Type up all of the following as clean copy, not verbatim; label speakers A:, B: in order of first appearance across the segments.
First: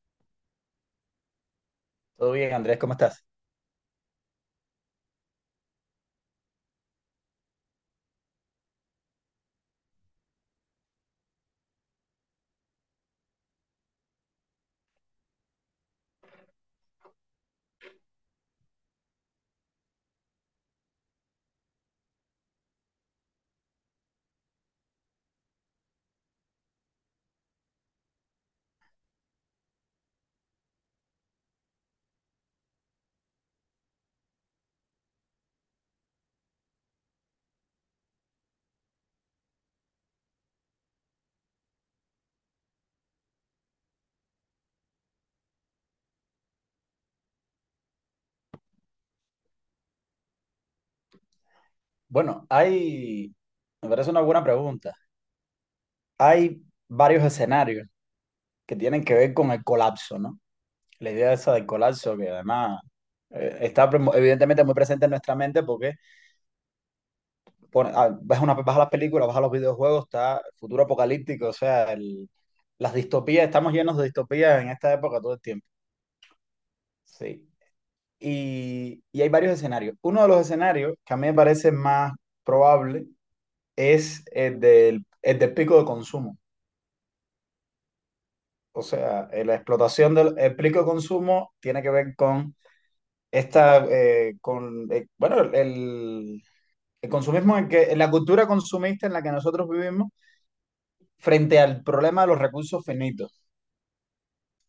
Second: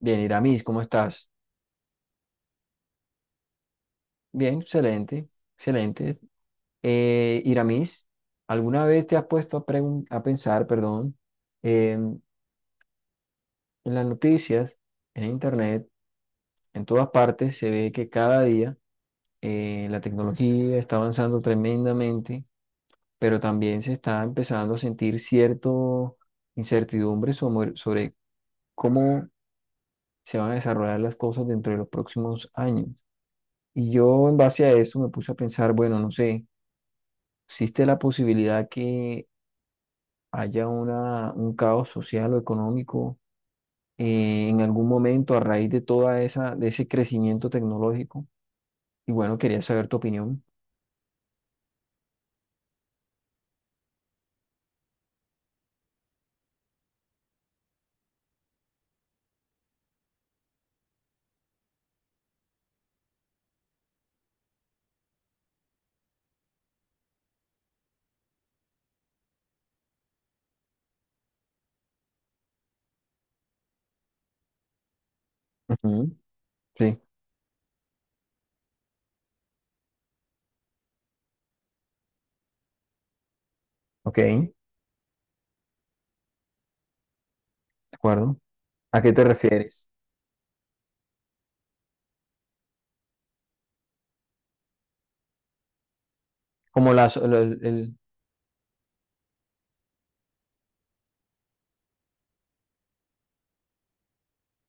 A: Bien, Iramis, ¿cómo estás?
B: Todo bien, Andrés, ¿cómo estás?
A: Bien, excelente, excelente. Iramis, ¿alguna vez te has puesto a, pensar, perdón, en las noticias, en internet, en todas partes se ve que cada día la tecnología está avanzando tremendamente, pero también se está empezando a sentir cierta incertidumbre sobre cómo se van a desarrollar las cosas dentro de los próximos años. Y yo en base a eso me puse a pensar, bueno, no sé. Existe la posibilidad que haya una, un caos social o económico, en algún momento a raíz de toda esa, de ese crecimiento tecnológico. Y bueno, quería saber tu opinión.
B: Bueno, me parece una buena pregunta. Hay varios escenarios que tienen que ver con el colapso, ¿no? La idea esa del colapso que además está evidentemente muy presente en nuestra mente porque vas a las películas, vas a los videojuegos, está futuro apocalíptico, o sea, las distopías, estamos llenos de distopías en esta época todo el tiempo.
A: Ujú. Sí.
B: Sí. Y hay varios escenarios. Uno de los escenarios que a mí me parece más probable
A: Ok,
B: es
A: de
B: el del pico de consumo.
A: acuerdo.
B: O
A: ¿A qué te
B: sea, la
A: refieres?
B: explotación del el pico de consumo tiene que ver con bueno, el,
A: Como
B: el
A: las, el,
B: consumismo
A: el- el-
B: en la cultura consumista en la que nosotros vivimos frente al problema de los recursos finitos.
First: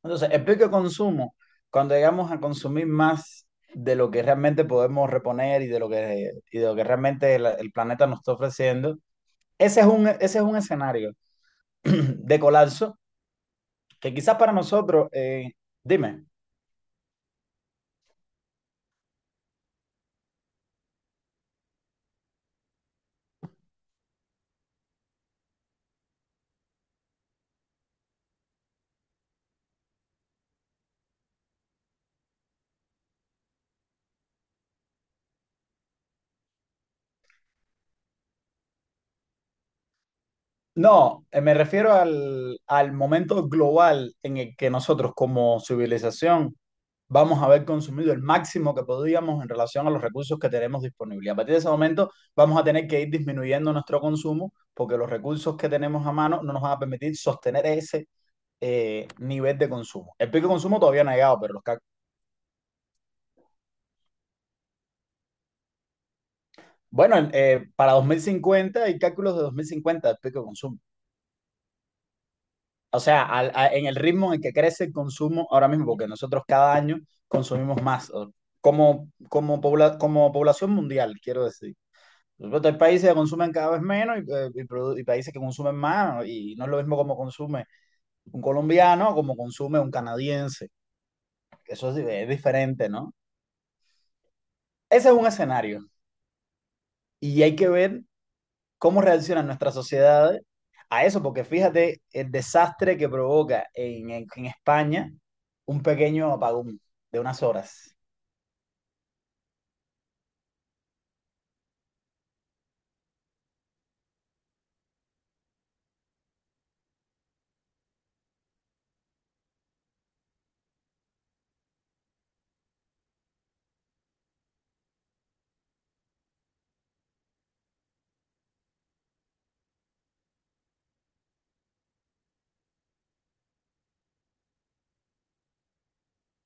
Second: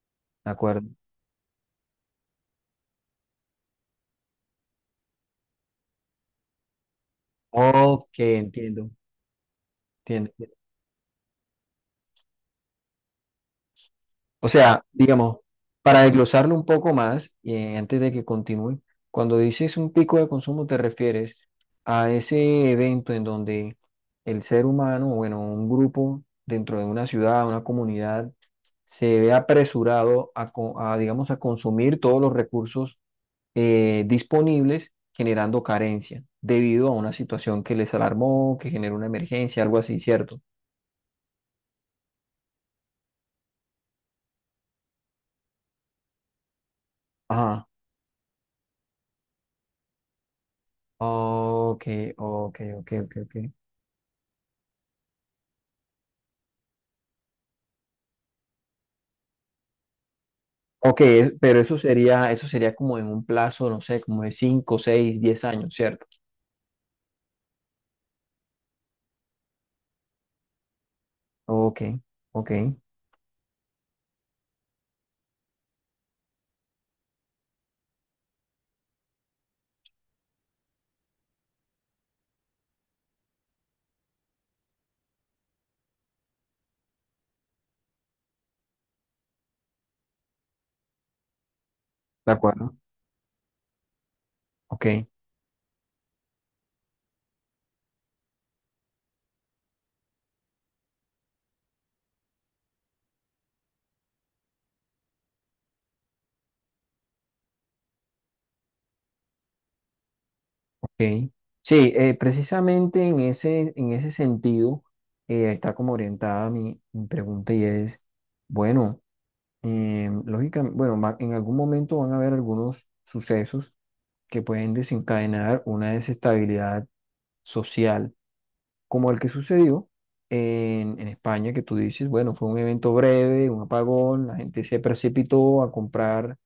B: Entonces, el
A: De
B: pico de
A: acuerdo.
B: consumo, cuando llegamos a consumir más de lo que realmente podemos reponer y de lo que realmente el planeta
A: Ok,
B: nos está
A: entiendo,
B: ofreciendo, ese es un,
A: entiendo.
B: ese es un escenario de colapso que quizás
A: O
B: para
A: sea,
B: nosotros,
A: digamos, para
B: dime.
A: desglosarlo un poco más y antes de que continúe, cuando dices un pico de consumo te refieres a ese evento en donde el ser humano, bueno, un grupo dentro de una ciudad, una comunidad, se ve apresurado a, digamos, a consumir todos los recursos disponibles, generando carencia debido a una situación que les alarmó, que generó una emergencia, algo así, ¿cierto?
B: No, me refiero al momento global en el que nosotros como civilización vamos a haber
A: Ajá.
B: consumido el máximo que podíamos en relación a los recursos que tenemos disponibles. A partir de ese
A: Ok,
B: momento
A: ok,
B: vamos a tener
A: ok,
B: que ir
A: ok, ok.
B: disminuyendo nuestro consumo porque los recursos que tenemos a mano no nos van a permitir sostener ese nivel de consumo. El pico de consumo
A: Ok,
B: todavía no ha
A: es-
B: llegado, pero
A: pero eso sería como en un plazo, no sé, como de cinco, seis, diez años, ¿cierto?
B: bueno, para 2050 hay cálculos de 2050 del pico de consumo.
A: Ok, ok, de
B: O sea, en el ritmo en el que crece el consumo ahora mismo, porque nosotros cada año consumimos más, como población mundial, quiero decir. Por supuesto, hay países que consumen cada vez menos y países que consumen más, y no es lo mismo como consume un colombiano, como consume un canadiense. Es
A: acuerdo.
B: diferente, ¿no?
A: Ok,
B: Ese es un escenario. Y hay que ver cómo reacciona nuestra sociedad a eso, porque fíjate el desastre que provoca en España un pequeño apagón de unas horas.
A: ok. Sí, precisamente en ese sentido está como orientada mi, mi pregunta y es, bueno, lógicamente, bueno, va- en algún momento van a haber algunos sucesos que pueden desencadenar una desestabilidad social como el que sucedió en España, que tú dices, bueno, fue un evento breve, un apagón, la gente se precipitó a comprar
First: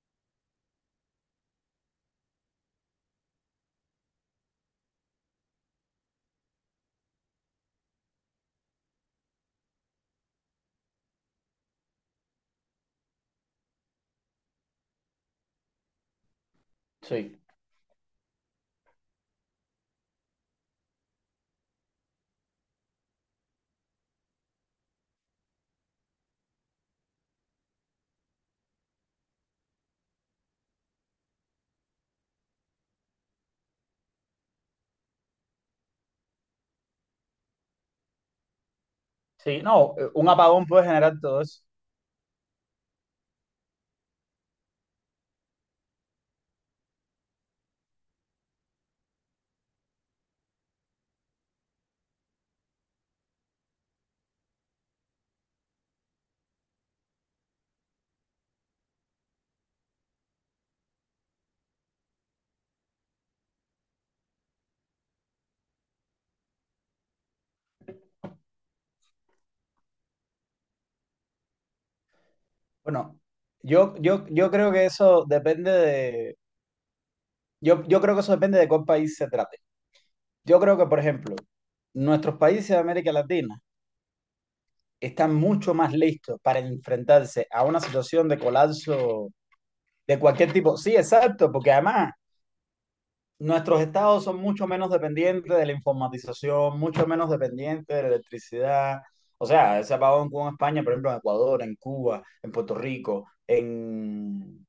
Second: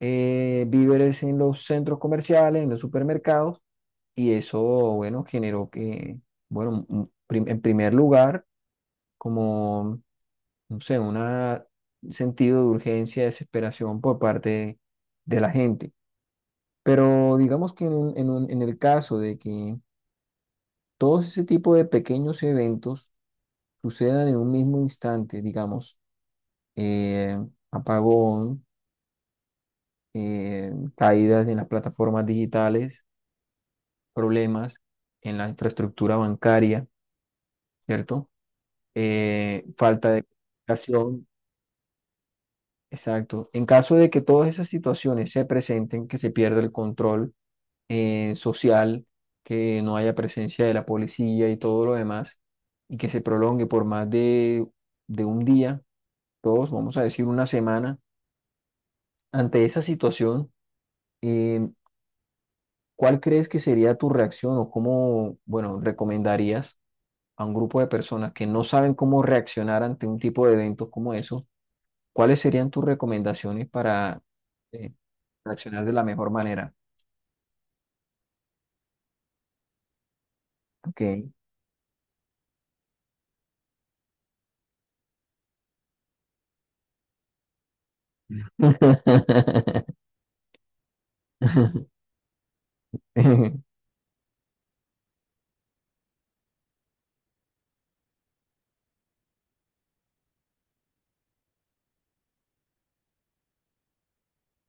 A: víveres en los centros comerciales, en los supermercados, y eso, bueno, generó que, bueno, un- prim- en primer lugar, como, no sé, una- un sentido de urgencia, desesperación por parte de la gente. Pero
B: Sí,
A: digamos que en un- en un- en el caso de que todos ese tipo de pequeños eventos, sucedan en un mismo instante, digamos, eh, apagón, caídas en las plataformas digitales, problemas en la infraestructura bancaria, ¿cierto?
B: sí, no,
A: Falta de
B: un apagón puede generar
A: comunicación,
B: todo eso.
A: exacto. En caso de que todas esas situaciones se presenten, que se pierda el control social, que no haya presencia de la policía y todo lo demás, y que se prolongue por más de un día, todos, vamos a decir una semana. Ante esa situación, eh, ¿cuál crees que sería tu reacción o cómo, bueno, recomendarías a un grupo de personas que no saben cómo reaccionar ante un tipo de eventos como eso? ¿Cuáles serían tus
B: Bueno,
A: recomendaciones
B: yo,
A: para
B: yo, yo creo que
A: eh,
B: eso depende
A: reaccionar de la mejor
B: de,
A: manera?
B: yo creo que eso depende de cuál país se trate. Yo creo que, por
A: Ok.
B: ejemplo, nuestros países de América Latina están mucho más listos para enfrentarse a una situación de colapso de cualquier tipo. Sí, exacto, porque además nuestros estados son mucho menos dependientes de la informatización, mucho menos dependientes de la electricidad. O sea, ese apagón que hubo en España, por ejemplo, en Ecuador, en Cuba, en Puerto Rico, en...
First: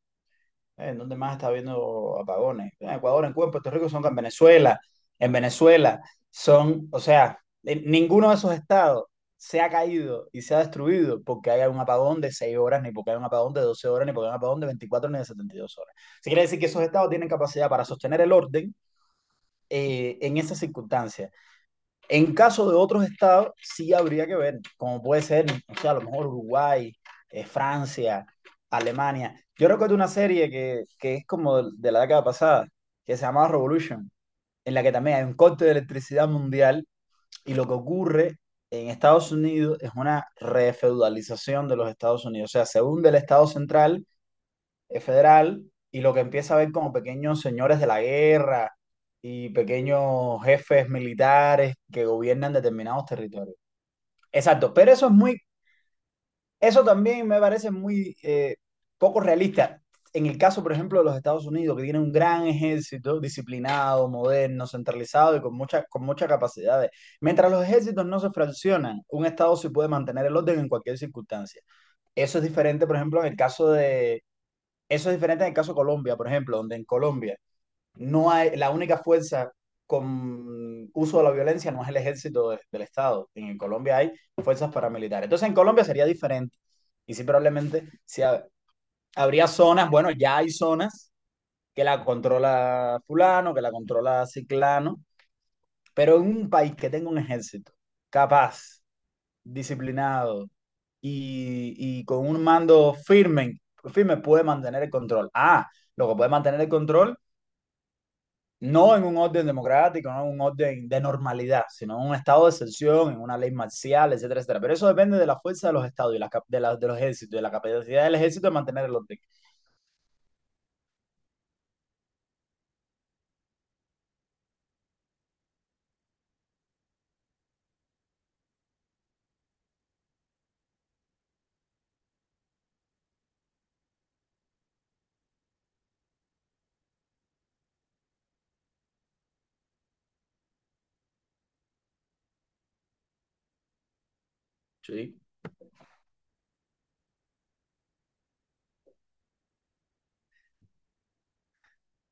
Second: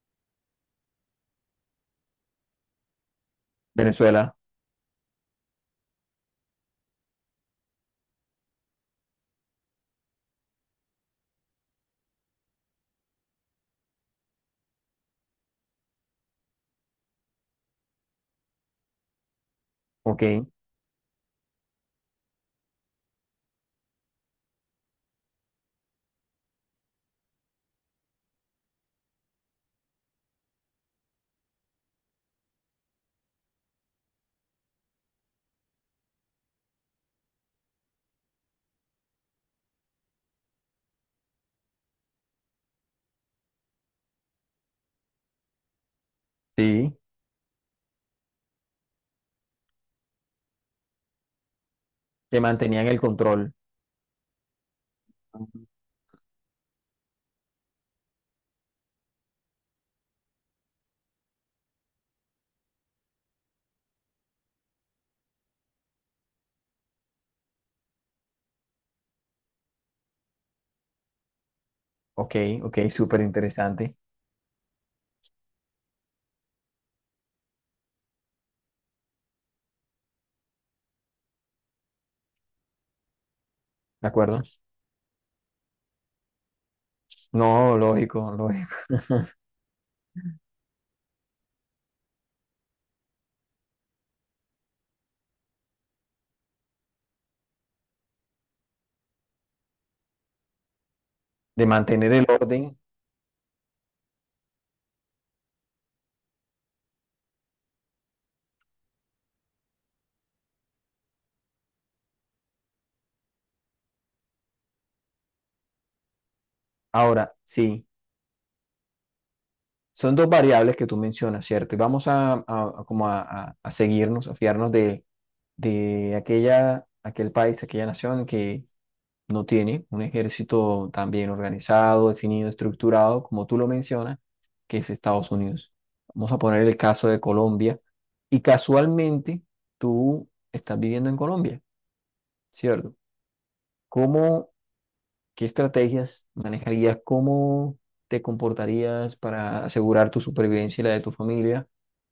B: eh, ¿en dónde más está habiendo apagones? En Ecuador, en Cuba, en Puerto Rico, son en
A: Venezuela,
B: Venezuela. En Venezuela o sea, en ninguno de esos estados se ha caído y se ha destruido porque haya un apagón de 6 horas, ni porque haya un apagón de 12 horas, ni porque haya un apagón de 24 ni de 72 horas. Se quiere decir que esos estados tienen capacidad para sostener el orden en
A: ok,
B: esas circunstancias. En caso de otros estados, sí habría que ver, como puede ser, o sea, a lo mejor Uruguay, Francia, Alemania. Yo recuerdo una serie que es como de la década pasada, que se llamaba Revolution, en la que también hay un corte de electricidad mundial y lo que ocurre en Estados Unidos es una refeudalización de los Estados Unidos. O sea, se hunde el Estado central, federal, y lo que empieza a ver como
A: sí,
B: pequeños señores de la guerra y pequeños jefes militares que
A: que
B: gobiernan
A: mantenían el
B: determinados
A: control.
B: territorios. Exacto, pero eso también me parece muy poco realista. En el caso, por ejemplo, de los Estados Unidos, que tiene un gran ejército disciplinado, moderno, centralizado y con muchas capacidades. Mientras los ejércitos no se fraccionan, un Estado sí puede mantener el orden en cualquier circunstancia.
A: Ok,
B: Eso es
A: ok,
B: diferente, por
A: súper
B: ejemplo, en el caso
A: interesante,
B: de, Eso es diferente en el caso de Colombia, por ejemplo, donde en Colombia no hay, la única fuerza con uso de la violencia no es el ejército del Estado. En Colombia
A: ¿de
B: hay
A: acuerdo?
B: fuerzas paramilitares. Entonces en Colombia sería diferente. Y sí,
A: No,
B: probablemente si
A: lógico,
B: ha-
A: lógico.
B: habría zonas, bueno, ya hay zonas que la controla fulano, que la controla ciclano, pero en un país que tenga un ejército capaz, disciplinado
A: De
B: y
A: mantener el
B: con un
A: orden.
B: mando firme, firme puede mantener el control. Ah, lo que puede mantener el control, no en un orden democrático, no en un orden de normalidad, sino en un estado de excepción, en una ley marcial, etcétera, etcétera. Pero eso depende de la fuerza de los estados y de los
A: Ahora,
B: ejércitos, de la
A: sí,
B: capacidad del ejército de mantener el orden.
A: son dos variables que tú mencionas, ¿cierto? Y vamos a como a seguirnos, a fiarnos de aquella, aquel país, aquella nación que no tiene un ejército tan bien organizado, definido, estructurado, como tú lo mencionas, que es Estados Unidos. Vamos a poner el caso de Colombia. Y casualmente, tú estás viviendo en Colombia, ¿cierto? ¿Cómo?
B: Sí.
A: ¿Qué estrategias manejarías? ¿Cómo te comportarías para asegurar tu supervivencia y la de tu familia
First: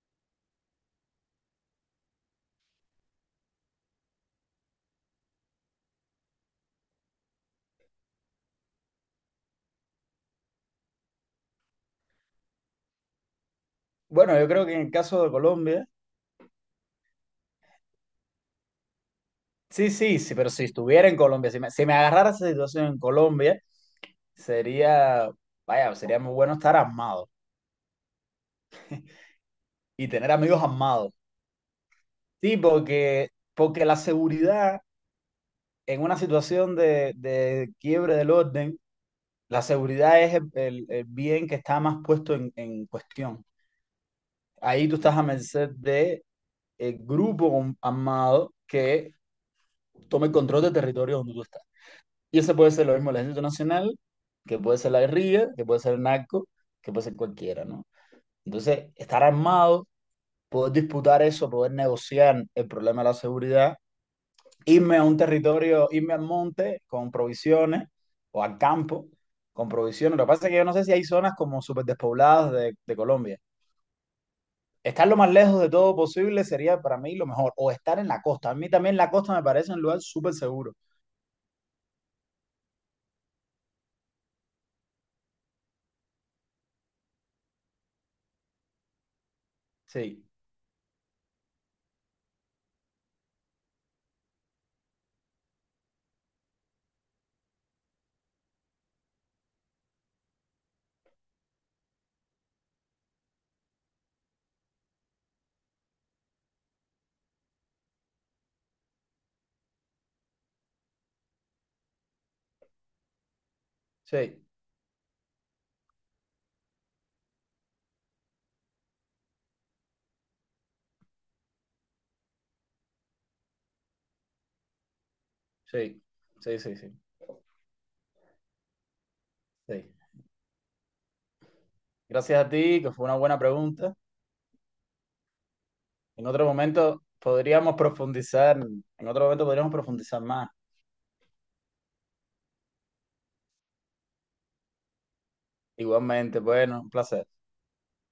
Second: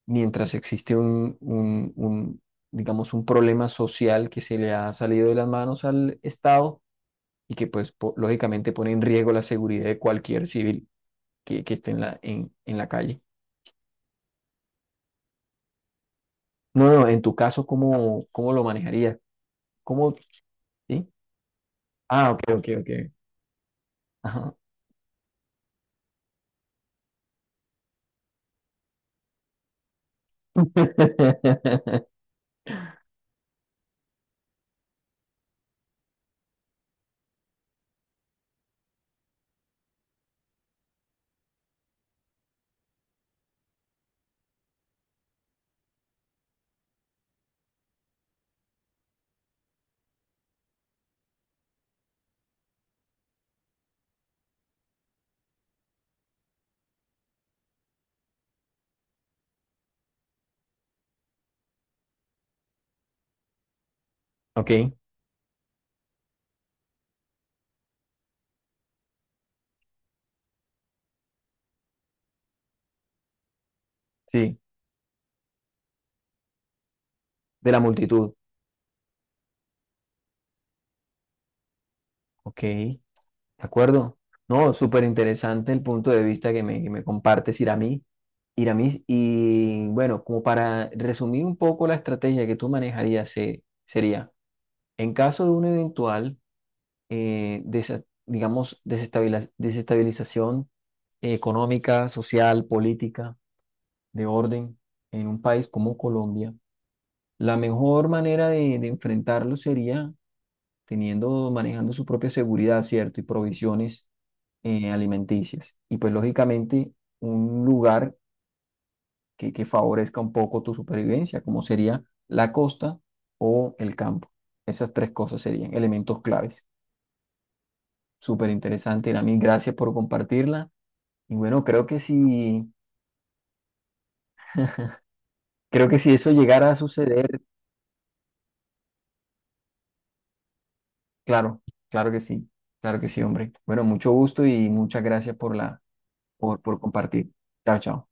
A: mientras existe un, digamos, un problema social que se le ha salido de las manos al Estado y que, pues, po- lógicamente pone en riesgo la seguridad de cualquier civil que esté en la calle?
B: Bueno, yo creo que en el caso de Colombia,
A: No, no, en tu caso, ¿cómo, cómo lo manejarías?
B: sí,
A: ¿Cómo,
B: sí, sí, pero si
A: sí?
B: estuviera en Colombia, si me agarrara
A: Ah, ok,
B: esa
A: ok,
B: situación
A: ok.
B: en Colombia,
A: Ajá.
B: sería, vaya, sería muy bueno estar armado y tener amigos armados. Sí, porque la seguridad en una situación de quiebre del orden, la seguridad es el bien que está más puesto en cuestión. Ahí tú estás a merced de el grupo armado que tome el control del territorio donde tú estás. Y ese puede ser lo mismo el Ejército Nacional, que puede ser la guerrilla, que puede ser el narco, que puede ser cualquiera, ¿no? Entonces, estar armado, poder disputar eso, poder negociar el problema de la seguridad,
A: Ok,
B: irme a un territorio, irme al monte con provisiones o al campo con provisiones. Lo que pasa es que yo no sé si hay zonas como súper despobladas de Colombia.
A: sí,
B: Estar lo más lejos de todo posible sería para mí lo mejor. O
A: de la
B: estar en la
A: multitud.
B: costa. A mí también la costa me parece un lugar súper seguro.
A: Ok. ¿De acuerdo? No, súper interesante el punto de vista que me compartes, Iramis. Iramis, y bueno,
B: Sí,
A: como para resumir un poco la estrategia que tú manejarías, se- sería, en caso de una eventual, desa- digamos, desestabila- desestabilización económica, social, política, de orden en un país como Colombia, la mejor manera de enfrentarlo sería teniendo, manejando su propia seguridad, ¿cierto? Y provisiones
B: sí,
A: alimenticias. Y pues lógicamente un lugar que favorezca un poco tu supervivencia, como sería la costa o el campo. Esas tres cosas serían
B: sí,
A: elementos
B: sí,
A: claves.
B: sí, sí,
A: Súper interesante, Irami. Gracias por
B: sí.
A: compartirla. Y bueno,
B: Gracias a ti, que fue una buena pregunta.
A: creo que si
B: En
A: eso
B: otro
A: llegara a
B: momento
A: suceder,
B: podríamos profundizar, en otro momento podríamos profundizar más.
A: claro, claro que sí, claro que sí, hombre. Bueno, mucho gusto y muchas gracias por la,
B: Igualmente,
A: por
B: bueno, un placer.
A: compartir. Chao, chao.